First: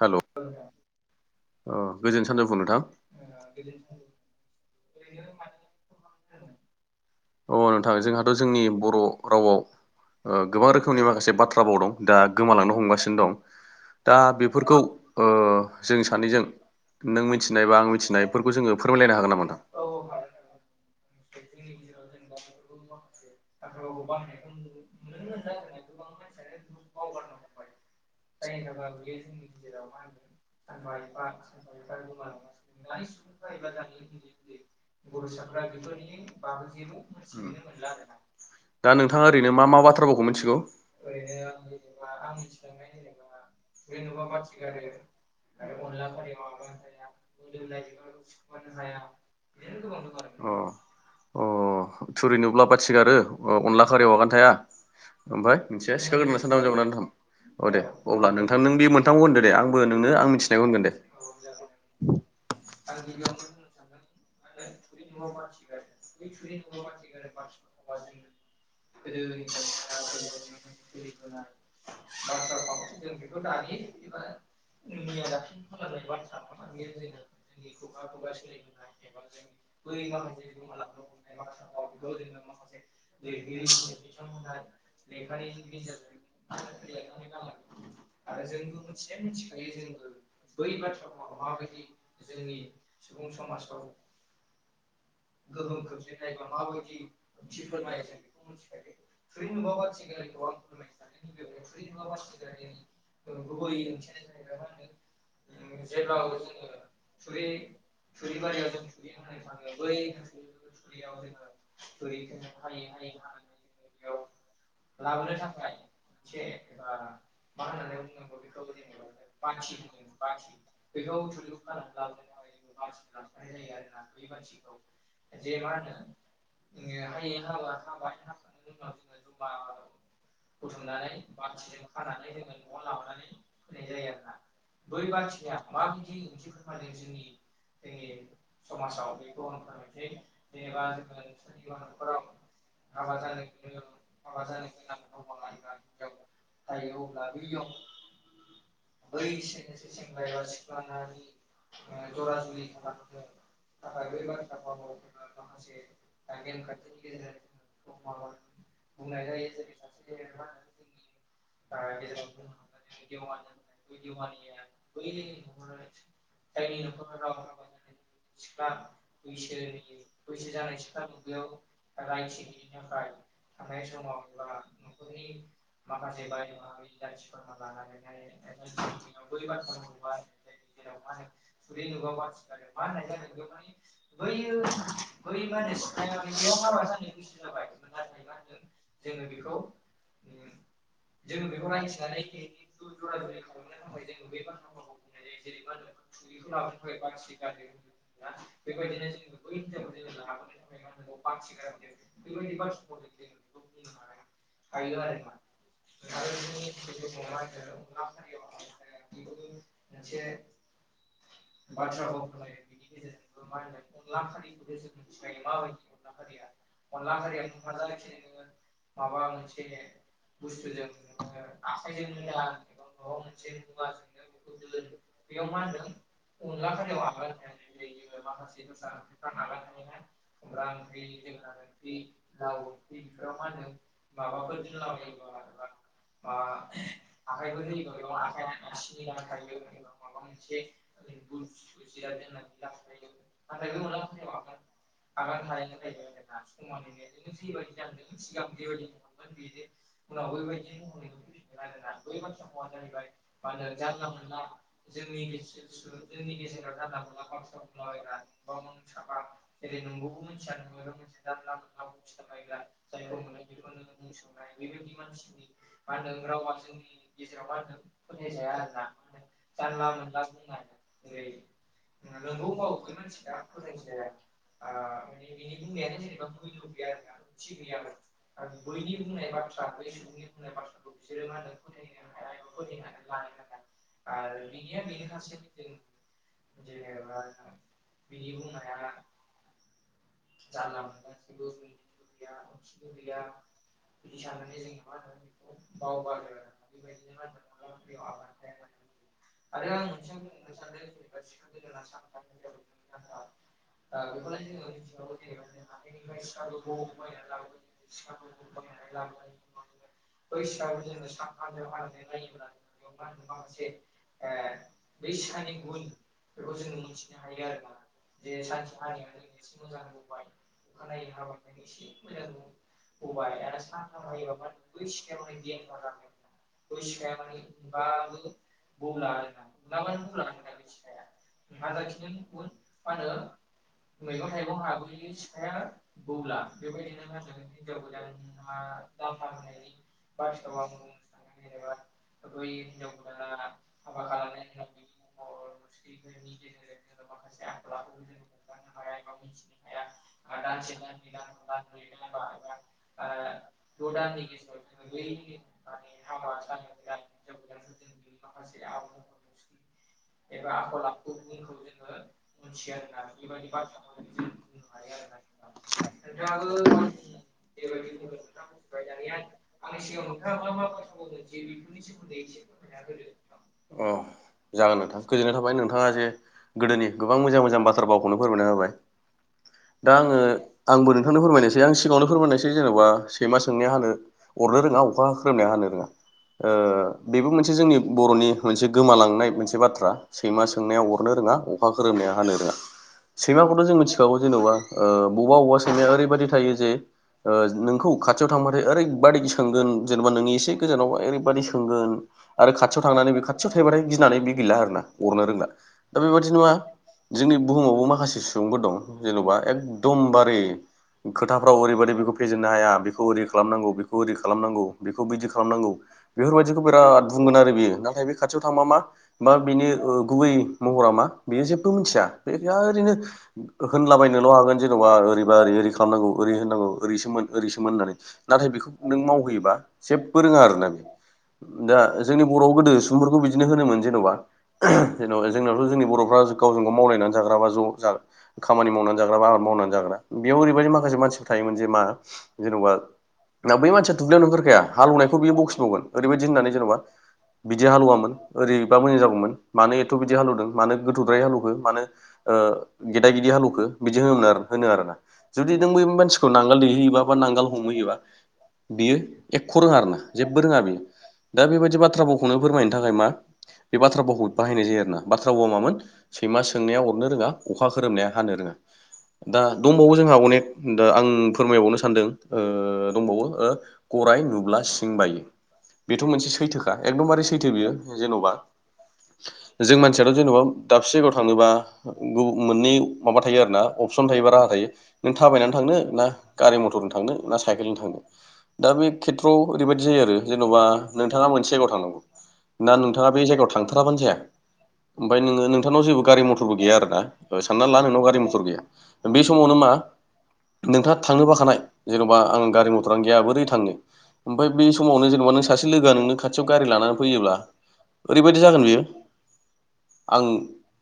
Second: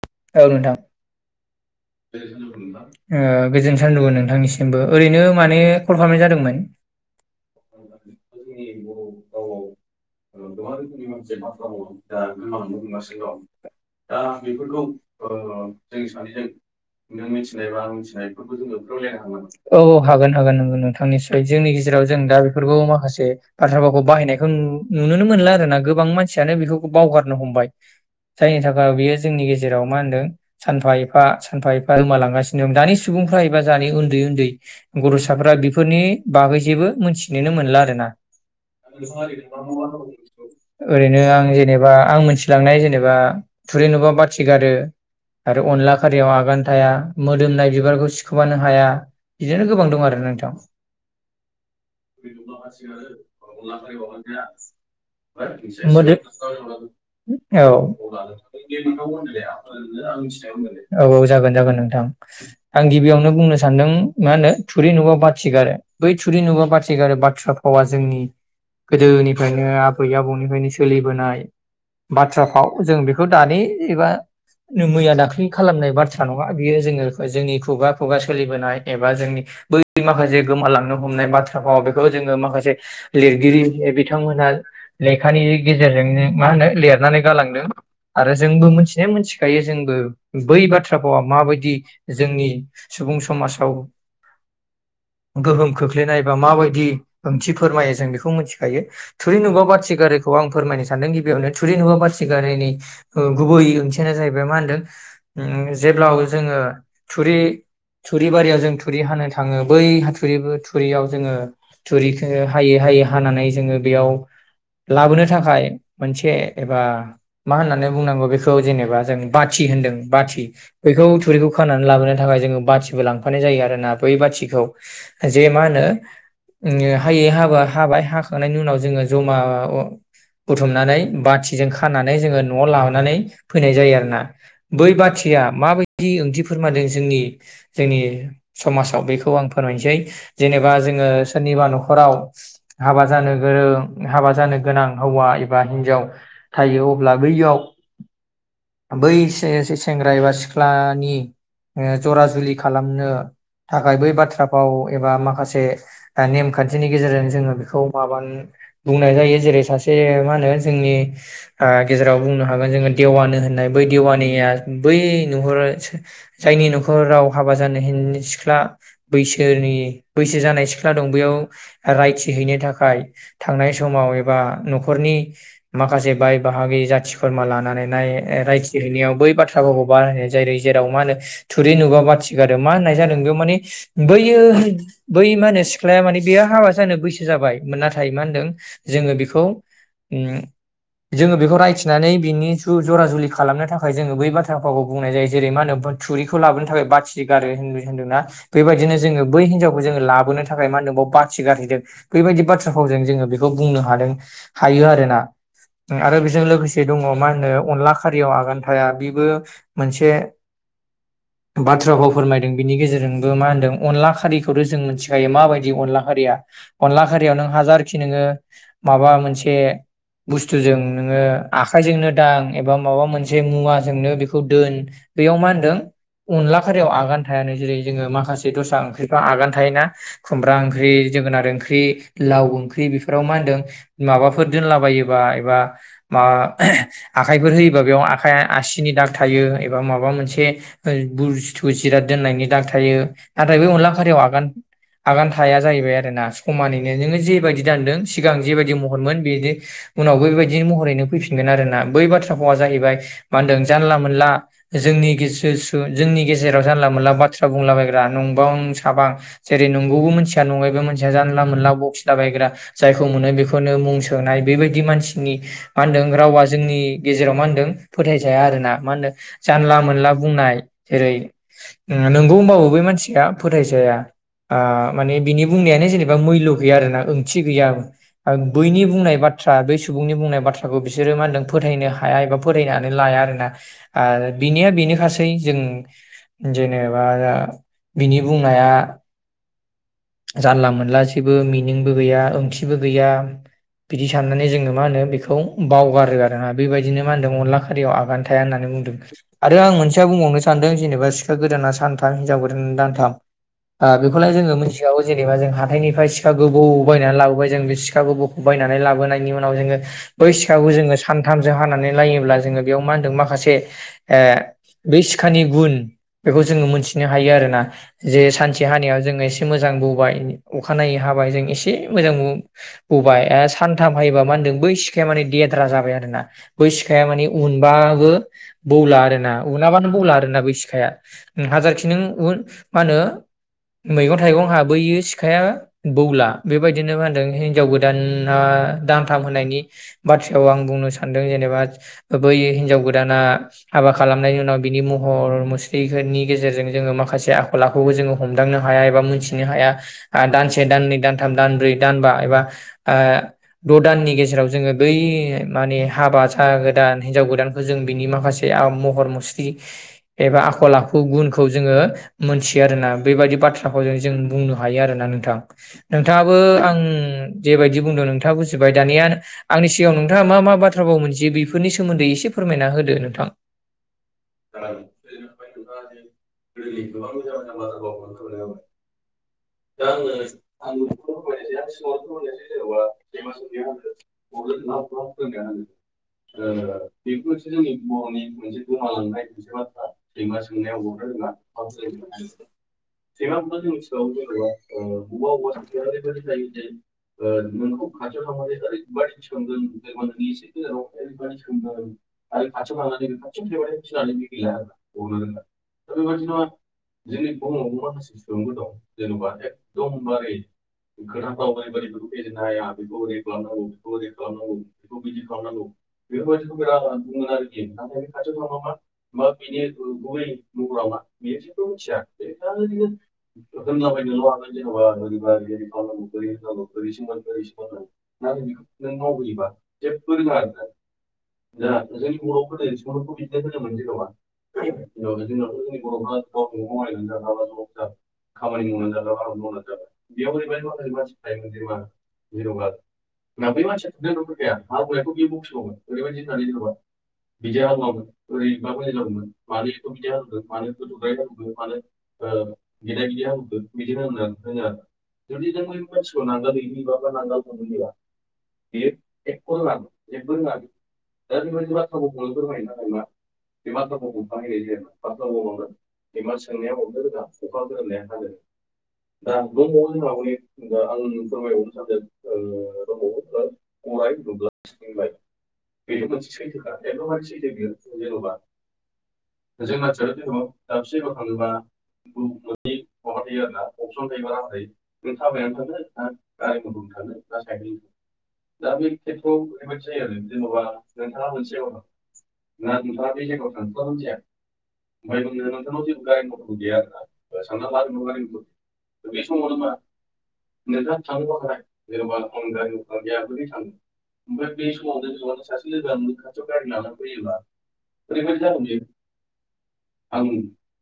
हेल' औ नोंथां ओ गोजोन सानजौफु नोंथां ओ गोजोन सानजोफु नोंथांनिसिमबो ओरैनो माने कल खालामनाय जादोंमोन अ नोंथां जोंहाथ' जोंनि बर' रावआव गोबां रोखोमनि माखासे बाथ्राफावदों दा गोमालांनो हमगासिनो दं दा बेफोरखौ ओ औ जों सानैजों नों मिथिनाय बा आं मिथिनायफोरखौ जोङो फोरमायलायनो हागोन नामा नोंथां? औ हागोन हागोन नोंथांनिसिमबो जोंनि गेजेराव जों दा बेफोरखौ माखासे बाथ्राफावखौ बाहायनायखौ नुनो मोनला आरोना गोबां मानसियानो बेखौ बावगारनो हमबाय जायनि थाखाय बेयो जोंनि गेजेराव जेराव मा होन्दों सानफा एफा सानफा एफा गोमालांगासिनो दं दानि सुबुंफ्रा एबा जानि उन्दै उन्दै गथ'साफ्रा बेफोरनि बागै जेबो मोनथिनोनो मोनला आरो ना दा नोंथाङा ओरैनो मा मा बाथ्रा भावखौ मिथिगौ? ओरैनो आं जेनेबा आं मोनथिलांनाय जेनेबा थुरि नुबा बाथि अ अ ग थाया मोदोमनाय बिबारखौ सिखोमानो हाया बिदिनो गोबां दं आरो नोंथां थुरि नुब्ला बाथिगारो अनला खारियाव आगानो थाया ओमफ्राय मोदो मोनसे [unintelligible] औ दे अब्ला नोंथां नों बे मोनथामखौ होनदों औ औ जागोन जागोन नोंथां आं गिबियावनो बुंनो सानदों मा होनो थुरि नुबा बाथिगारो बै थुरि नुबा बाथिगारो बाथ्रा फावा गोदोनिफ्रायनो आबै आबौनिफ्रायनो सोलिबोनाय बाथ्राफ्राव जों बेखौ दानि एबा मैया दाख्लि खालामनाय बाथ्रा नङा बियो जोङो जोंनि खुगा खुगा सोलिबोनाय एबा जोंनि बै माखासे गोमालांनो हमनाय बाथ्राफ्राव बेखौ जोङो माखासे लिरगिरि बिथांमोनहा लेखानि गेजेरजों मा होनो लिरनानै गालांदों आरो जोंबो मोनथि मिथिखायो जोंबो बै बाथ्रा भावा माबायदि जोंनि सुबुं समाजाव गोहोम खोख्लैनाय बा माबायदि फोरमायो जों बेखौ मिथिखायो थुरि नुबा बाथि गारोखौ आं फोरमायनो सानदों गिबियावनो थुरि नुबा बाथि गारोनि गुबै जाहैबाय मा होनदों जेब्ला जोङो थुरि थुरि बारियाव जों थुरि हानो थाङो बै हाथुरिबो थुरियाव जोङो थुरिखौ हायै हायै हानानै जोङो बेयाव लाबोनो थाखाय मोनसे एबा मा होननानै बुंनांगौ बेखौ जेनेबा जों बाथि होनदों बैखौ थुरिखौ खानानै लाबोनो थाखाय जो बाथिबो लांफानाय जायो आरोना बै बाथिखौ जे मा होनो हायै हाबा हाबाय हाखांनायनि उनाव जोङो जमा बुथुमनानै बाथिजों खानानै जोङो न'आव लानानै फैनाय जायो आरोना बै बथिया माबायदि ओंथि फोरमादों जोंनि जोंनि समाजाव बेखौ आं फोरमायनोसै जेनेबा जोङो सोरनिबा न'खराव हाबा जानो गोरों हाबा जानो गोनां हौवा एबा हिनजाव थायो अब्ला बैयाव बै सेंग्रा एबा सिख्लानि जरा जुलि खालामनो थाखाय बै बाथ्राफाव एबा माखासे नेमखान्थिनि गेजेरजों जोङो बेखौ माब बुंनाय जायो जेरै सासे मा होनो जोंनि गेजेराव बुंनो हागोन जोङो देवनि होननाय बै देवानिया बै नखर जायनि न'खराव हाबा जानो सिख्ला बैसनि बैसो जानाय सिख्ला दं बैयाव रायथि हैैनो थाखाय थांनाय समाव एबा न'खरनि माखासे बाय बाहागि जाथि खुरमा लानानै रायथि हैनायाव बै बाथ्राफोरखौ बाहयनाय जायो जेराव मा होनो थुरि नुबा बाथि गारो मा होननाय जादों बेयाव माने बैयो बै मा होनो सिख्ला बेयो हाबा जानो बैसो जाबाय नाथाय मा होनदों जोङो बेखौ जोङो बेखौ रायथिनानै बिनि जरा जुलि खालामनो थाखाय जोङो बै बाथ्राखौ फावखौ बुंनाय जायो जेरै मा होनो थुरिखौ लाबोनो थाखाय बाथि गारो हिन्दु हिन्दुना बेबायदिनो जोङो बै हिनजावखौ जोङो लाबोनो थाखाय बाथि गारहैदों बेबायदि बाथ्रा फावजों जोङो बेखौ बुंनो हादों हायो आरोोना आरो बेजों लोगोसे दङ मा होनो अ खारियाव आगान थाया बेबो मोनसे बाथ्राखौ फोरमायदों बिनि गेजेरजोंबो मा होनदों अनला खारिखौथ' जों मिथिखायो मा बिदि अनला खारिया अनला खारियाव नों हाजारखि नोङो माबा मोनसे बुस्थुजों नोङो आखायजोंनो दां एबा माबा मोनसे मुवाजोंनो बेखौ दोन बेयाव मा होनदों अनला खारियाव आगान थायानो जेरै जोङो माखासे दस्रा ओंख्रिफ्रा आगान थायोना खुमब्रा ओंख्रि जोगोनार ओंख्रि लाव ओंख्रि बेफोराव मा होनदों माबाफोर दोनलाबायोबा एबा माबा आखाइफोर होयोबा बेयाव आखाइ आसिनि दाग थायो एबा माबा मोनसे बुस्थु जिराद दोननायनि दाग थायो नाथाय बे अनला खारियाव आगान आगान थाया जाहैबाय आरो ना समानैनो नोङो जेबायदि दानदों सिगां जेबायदि महरमोन बे उनावबो बेबायदिनो महरैनो फैफिनगोन आरोना बाथ्रा फावा जाहैबाय मा होनदों जानला मोनला जोंनि गेसेसु जोंनि गेजेराव जानला मोनला बाथ्रा बुंलाबायग्रा नंबां सांबां जेरैहाय गौबो नङैबो मोनथिया जानला मोनला बकिला बायग्रा जायखौ मोनो बेखौनो मुं सोनाय बेबायदि मानसिनि मा होनदों रावा जोंनि गेजेराव मा होनदों फोथायजाया आरो ना मा होनदों जानला मोनला बुंनाय जेरै नंगौ होनबाबो बै मानसिया फोथायजाया माने बिनि बुंनायानो जेनेबा मैल्य गैया आरोना ओंथि गैया बैनि बुंनाय बाथ्रा बै सुबुंनि बुंनाय बाथ्राखौ बिसोरो मा होनदों फोथायनो हाया एबा फोथायनानै लाया आरोना आरो बिनिया बेनोखासै जों जेनेबा बिनि बुंनाया जानला मोनला जेबो मिनिंबो गैया ओंथिबो गैया बिदि साननानै जोङो मा होनो बेखौ बावगारो आरो जोंहा बेबादिनो मा होनदों खारिआव आगान थाया होननानै बुं आरो आं मोनसे बुंबावनो सानदों जेननोबा सिखा गोदाना सानथाम हिनजाव गोदाना दानथाम ओह बेखौ जोंङो मोनथि जों हाथायनिफ्राय जों सिखा गोबौ बायनानै लाबोबाय जों सिखा गोबौखौ बायनानै लाबोनायनि उनाव जोङो बै सिखाखौ जोङो सानथामजों हानानै लायोब्ला जोङो बेयाव मा होनदों माखासे बे सिखानि गुन बेखौ जोङो मोनथिनो हायो आरोना जे सानसे हानायाव जोङो एसे मोजां बौ अखानायै हाबाय जों एसे मोजां बौबाय सानथाम हायोबा मा होनदों बै सिखाया माने देद्रा जाबाय आरो बै सिखाया माने उनबाबोबो बौला आरोना उनाबानो बौला आरोना बै सिखाया हाजारखि नों मा होनो मैगं थाइगं हा बैयो सिखाया‌ बौला बिबायदिनो मा होनदों हिनजाव गोदाना दानथाम होन्नायनि बाथ्रायाव आं बुंनो स जेनेबा बै हिनजाव गोदाना हाबा खालामनायनि उनाव बिनि महर मुस्रिफोरनि गेजेरजों जोङो माखासे आखल आखुखौ जोङो हमदांनो हाया एबा मोनथिनो हाया दानसे दाननै दानथाम दानब्रै दानबा एबा द' दाननि गेजेराव जोङो बै माने हाबा जा गोदान हिनजाव गोदानखौ जों बिनि माखासे महर मुस्रि एबा आखल आखु गुनखौ जोङो मोनथियो आरोना बेबायदि बाथ्राखौ जों जों बुं हायो आरोना नोंथां नोंथाङाबो आं जेबायदि बुंदों नोंथाङा बुजिबाय दानिया आंनि सिगाङाव नोंथाङा मा मा बाथ्रा अ नोंथां जागोन नोंथां गोजोननाय थाबाय नोंथाङा जे गोदोनि गोबां मोजां मोजां बाथ्रा बावखौनो फोरमायना होबाय दा आङो आंबो नोंथांनो फोरमायनायसै आं सिगाङावनो फोरमायनायसै जेनबा सैमा सोंनाया हानो अरनो रोङा अखा खोरोमनाया हानो रो ओ बेबो मोनसे जोंनि बरनि मोनसे गोमालांनाय मोनसे बाथ्रा सैमा सोंनाया अरनो रोङा अखा खोरोमनाया हानो रोङा सैमाखौथ जों मोनथि औ जेनबा ओ बबा अबबा सैमाया ओैरैबादि थायो जे ओ नोंखौ खाथियाव थांबाथाय ओरैबायदि सोंगोन जेनेबा नोंनि एसे गोजानावबा ओरैबायदि सोंगोन आरो खाथियाव थांनानै बे खाथियाव थायैबाथाय गिनानै बे गैला आरोना अरनो रोंला दा बेबादिनो मा जोंनि बुहुमावबो माखासे सुबुंफोर दं जेनबा एकदमबारे खोथाफ्राव ओरैबायदि बेखौ फेजेननो हाया बेखौ ओरै खालामनांगौ बेखौ ओरै खालामनांगौ बेखौ बैदि खालामनांगौ बेफोर बायदिखौ बिराद बुंगोन आरो बियो नाथाय बे खाथियाव थांबा मा मा बेनि ओ गुबै महरा मा बेयो जेबो मिथिया बे ओरैनो हो होनलाबायनोल हागोन जेनबा ओरैबा ओरै ओरै खालामनांगौ ओरै होननांगौ ओरैसोमोन ओरैसोमोन होननानै नाथाय बेखौ नों मावहोयोबा जेब्बो फोरोङा आरो ना बे दा जोंनि बरआव गोदो सुबुंफोरखौ बिदिनो होनोमोन जेनबा जेनबा जोंनाथ जोंनि बरफ्रा गावजों गाव मावलायनानै जाग्रा बा ज जा खामानि मावनानै जाग्रा बा आबाद मावनानै जाग्रा बेयाव ओरैबायदि माखासे मानसिफोर थायोमोन जे मा जेनबा बै मानसिया दुब्लियाव ओंखारखाया हालौवनायखौ बियो बखिबावगोन ओरैबायदि होननानै जेनबा बिदि हालौवामोन ओरैबा मोजां जागौमोन मानो एथ बिदि हालौवदों मानो गोथौद्राय हालौवखो मानो ओ गेदा गिद हालौखो बिदि होनोनो आरो होनो आरोना जुदि नों बै मानसिखौ नांगोल दैहोयोबा बा नांगोल हमहोयोबा बियो एख रोङा आरो ना जेबो रोङा बियो दा बेबायदि बाथ्रा भावखौनो फोरमायनो थाखाय मा बे बाथ्रा भावखौ बाहायनाय जायो आरोना बाथ्रा भावआ मामोन सैमा सोंनाया अरनो रोङा अ अखा खोरोमनाया हानो रोङा दा दंबावो जोंहा अनेक दा आं फोरमायबावनो सानदों ओ दंबावो ओ गरराय नुब्ला सिं बायो बेथ मोनसे सैथोखा एकदमबारे सैथो बियो जेनबा जों मानसियाथ जेनबा दाबसे जायगायाव थाङोबा मोननै माबा थायो आरो ना अपसन थायो बा राहा थायो नों थाबायनानै थांनो ना गारि मथरजों थांनो ना साइकेलजों थांनो दा बे खेथ्रआव ओरैबायदि जायो आरो जेनबा नोंथाङा मोनसे जायगायाव थांनांगौ ना नोंथाङा बे जायगायाव थांथ्राबानो जाया ओमफाय नोङो नोंथांनाव जेबो गारि मथरबो गैया आरोना सानना ला नोंनाव गारि मथर गैया बे समावनो मा नोंथाङा थांनो बाखानाय जेनबा आं गारि मथरानो गैया बोरै ओमफाय बे समावनो जेनबा सासे लोगोआ नोंनो खाथियाव गारि फैयोब्ला ओरैबादि जागोन बियो आं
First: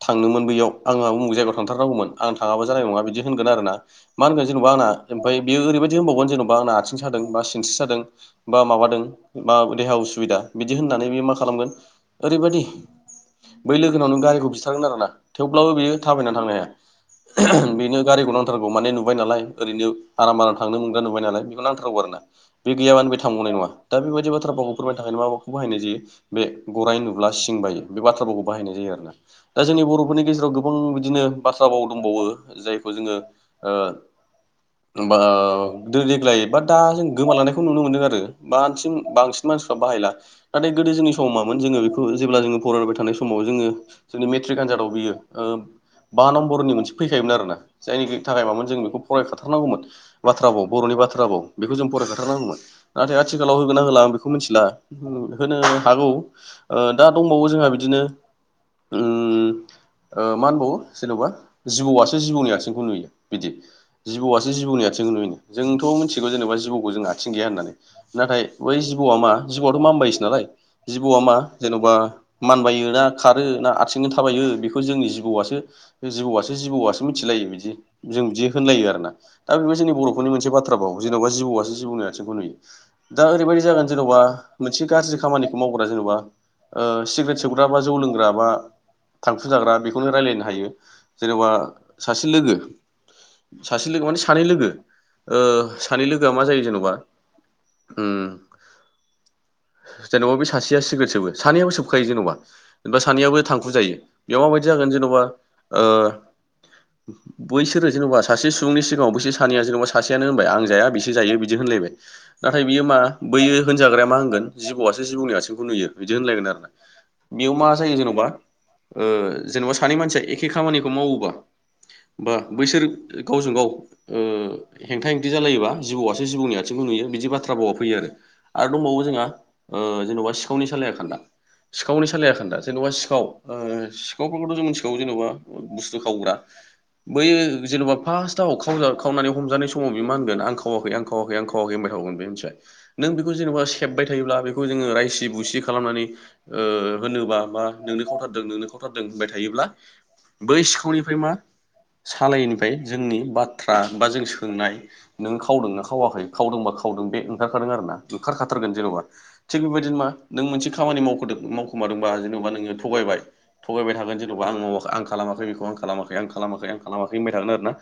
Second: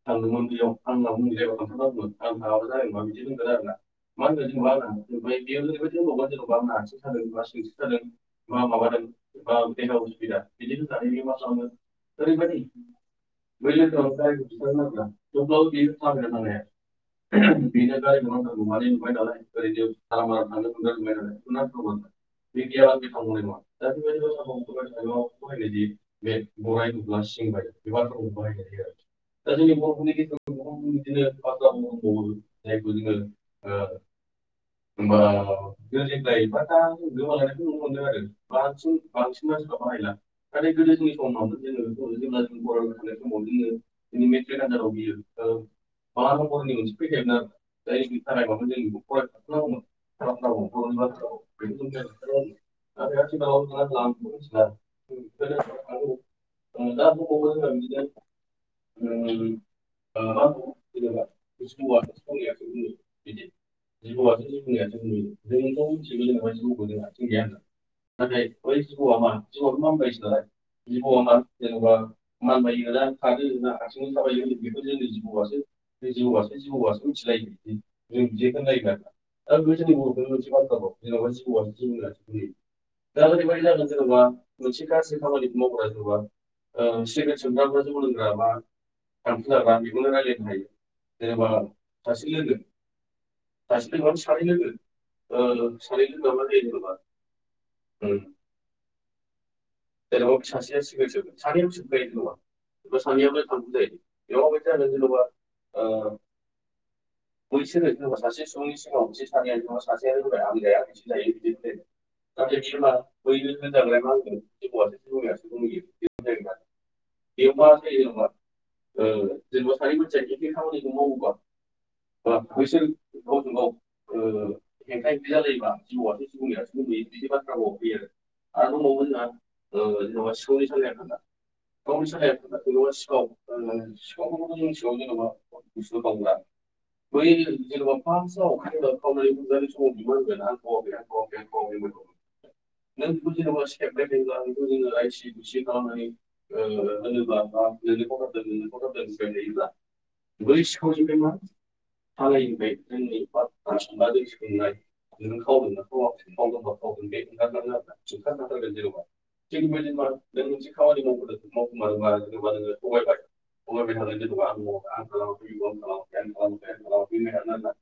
थांनोमोन बैयाव आङा जायगायाव थांथारनांगौमोन आं थाङाबा जानाय नङा बिदि होनगोन आरोना मा होनगोन जेनबा आंना ओमफाय बियो ओरैबायदि होनबावगोन जेनबा आंना आथिं सादों बा सिनस्रि सादों बा माबादों बा देहा उसुबिदा बिदि होननानै बे मा खालामगोन ओरैबायदि बै लोगोनावनो गारिखौ बिथारगोन आरोना थेवब्लाबो बियो थाबायना थांनो हाया बेनो गारिखौ नांथारगौ माने नुबाय नालाय ओरैनो आराम आराम थांनो मोनग्रा नुबाय नालाय बेखौ औ आरो ना बे गैयाबानो बे थांबावनाय नङा दा बेबायदि बाथ्राभाव फोरमायनो थाखाय मा माखौ बाहायनाय जायो बे गराइ होन नुब्ला सिं बायो बे बाथ्राभावखौ बाहायनाय जायो आरो ना दा जोंनि बरफोरनि गेजेराव गोब बुं बिदिनो बाथ्रा बाव दंबावो जायखौ जोङो ओ बाव दो देग्लाय बा दा जों गोमालांनायखौ नुनो मोन्दों आरो बानसिन बांसिन मानसिफ्रा बाहायला नाथाय गोदो जोंनि समाव मामोन जोङो बेखौ जेब्ला जोङो फरायबाय थानाय समाव जोङो जोंनि मेट्रिक आनजादाव बियो ओ बा नम्बरनि मोनसे फैखायोमोन आरो ना जायनि थाखाय मामोन जों बेखौ फरायखाथारनांगौमोन बाथ्राभाव बरनि बाथ्राभाव गो जों फरायखाथारनांगौमोन नाथाय आथिखालाव होगोना होला आं बेखौ मिथिला होनो हागौ ओ दा दंबावो जोंहा बिदिनो ओम ओ मा होनबावो जेन'बा जिबौआसो जिबौनि आथिंखौ नुयो बिदि जिबौआसो जिबौनि आथिंखौ नुयो जोंथ' मिथिगौ जेनेबा गौ‌जों आथिं गैया होननानै नाथाय बै जिबौआ मा जिबौआथ' मानबायसो नालाय जिबौआ मा जेन'बा मानबायो ना खारो ना आथिंजों थाबायो जोंनि जिबौआसो जिबौआसो जिबौआसो मिथिलायो बिदि जों बिदि होनलायो आरोना दा बेबो जोंनि बर'फोरनि मोनसे बाथ्रा भाव जेन'बा जिबौआसो जिबौनि आथिंखौ नुयो दा ओरैबायदि जागोन जेन'बा मोनसे गाज्रि खामानिखौ मावग्रा जेन'बा ओ सिगारेट सोबग्रा बा जौ लोंग्रा बा थांख फोजाग्रा बेखौनो रायलायनो हायो जेनेबा सासे लोगो सासे लोगो माने सानै लोगो ओ सानै लोगोआ मा जायो जेन'बा उम जेनेबा बे सासेया सिगारेट सोबो सानैयाबो सोबखायो जेनेबा जेनेबा सानैयाबो थांखु जायो बेयाव माबायदि जागोन जेन'बा ओ बैसोरो जेन'बा सासे सुबुंनि सिगाङाव बैसोर सानैया जेनबा सासेयानो होनबाय आं जाया बिसोर जायो बिदि होनलायबाय नाथाय बियो मा बैयो होनजाग्राया मा होनगोन जिबौआसो जिबौनि आथिंखौ नुयो बिदि होनलायगोन आरोना बेयाव मा जायो जेन'बा ओ जेनेबा सानै मानसिया एखे खामानिखौ मावोबा बा बैसोर गावजों गाव उम हेंथा हेंथि जालायोबा जिबौआसो जिबौनि आथिंखौ नुयो बिदि बाथ्रा भावा फैयो आरो आरो दंबावो जोंहा ओ जेन'बा सिखावनि सालाया खान्दा सिखावनि सालाया खान्दा जेन'बा सिखाव ओ सिखावफोरखौथ' जों मिथिगौ जेनेबा बुस्थु खावग्रा बैयो जेन'बा फार्स्टआवाव खावनानै हमजानाय समाव बे मा होनगोन आं खावाखै आं खावाखै आं खावाखै होनबाय थावगोन बे मिथि नों बेखौ जेनेबा सेबबाय थायोब्ला खौ जोङो रायसि बुसि खालामनानै ओ होनोबा बा नोंनो खावथार नोंनो खावथारदों होनबाय थायोब्ला बै सिखावनिफ्राय मा सालायनिफ्राय जोंनि बाथ्रा बा जों सोंनाय नों खावदोंनाा खावाखै खावदोंबा खावदों बे ओंखारखादों आरोना ओंखारखाथारगोन जेन'बा थिग बेबायदिनो मा नों मोनसे खामानि मावखदों मावखुमादोंबा जेन'बा नोङो थगायबाय थगायबाय थागोन जेन'बा आं मावाखै आं खालामाखै बेखौ आं खालामाखै आं खालामाखै आं खालामाखै होनबाय थागोन आरोना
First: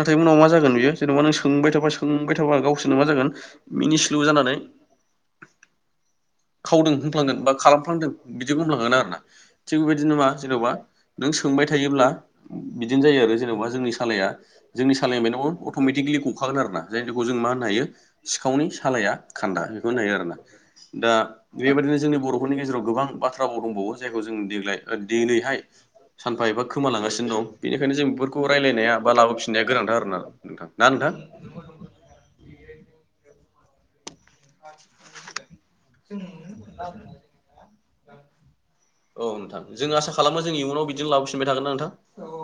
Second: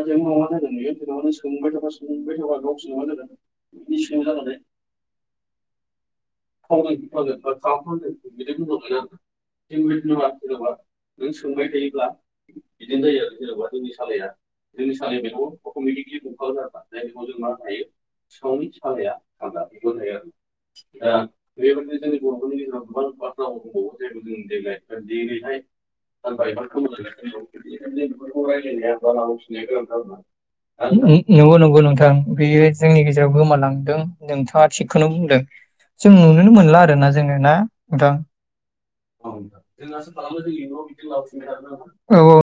नाथाय उनाव मा जागोन बियो जेन'बा नों सोंबाय थाबा सोंबाय थाबा गावसोरनो मा जागोन मिनिस्लु जानानै खावदों होनफ्लांगोन बा खालामफ्लांदों बिदि बुंफ्लांगोन आरोना थिग बेबायदिनो मा जेन'बा नों सोंबाय थायोब्ला बिदिनो जायो आरो जेन'बा जोंनि सालाया जोंनि सालाया [unintelligible] अट'मेटिकेलि गखागोन आरोना जायखौ जों मा होननो हायो सिखावनि सालाया खान्दा बेखौ होननो हायो आरो ना दा बेबायदिनो जोंनि बर'फोरनि जोंहा गोबां बाथ्रा भाव जेरै जों देग्लाय सानफा एबा खोमालांगासिनो दं बेनिखायनो जों बेफोरखौ रायलायनाया बा लाबोफिननाया गोनांथार आरोना नोंथां [unintelligible] ना नोंथां नंगौ नंगौ नोंथां बेयो‌ जोंनि गेजेराव गो गोमालांदों नोंथाङा थिखखौनो बुंदों जों नुनोनो मोनला आरोना जोङो ना नोंथां औ नोंथां जों आसा खालामो जों इयुनाव बिदिनो लाबोफिनबाय थागोन ना नोंथां औ औ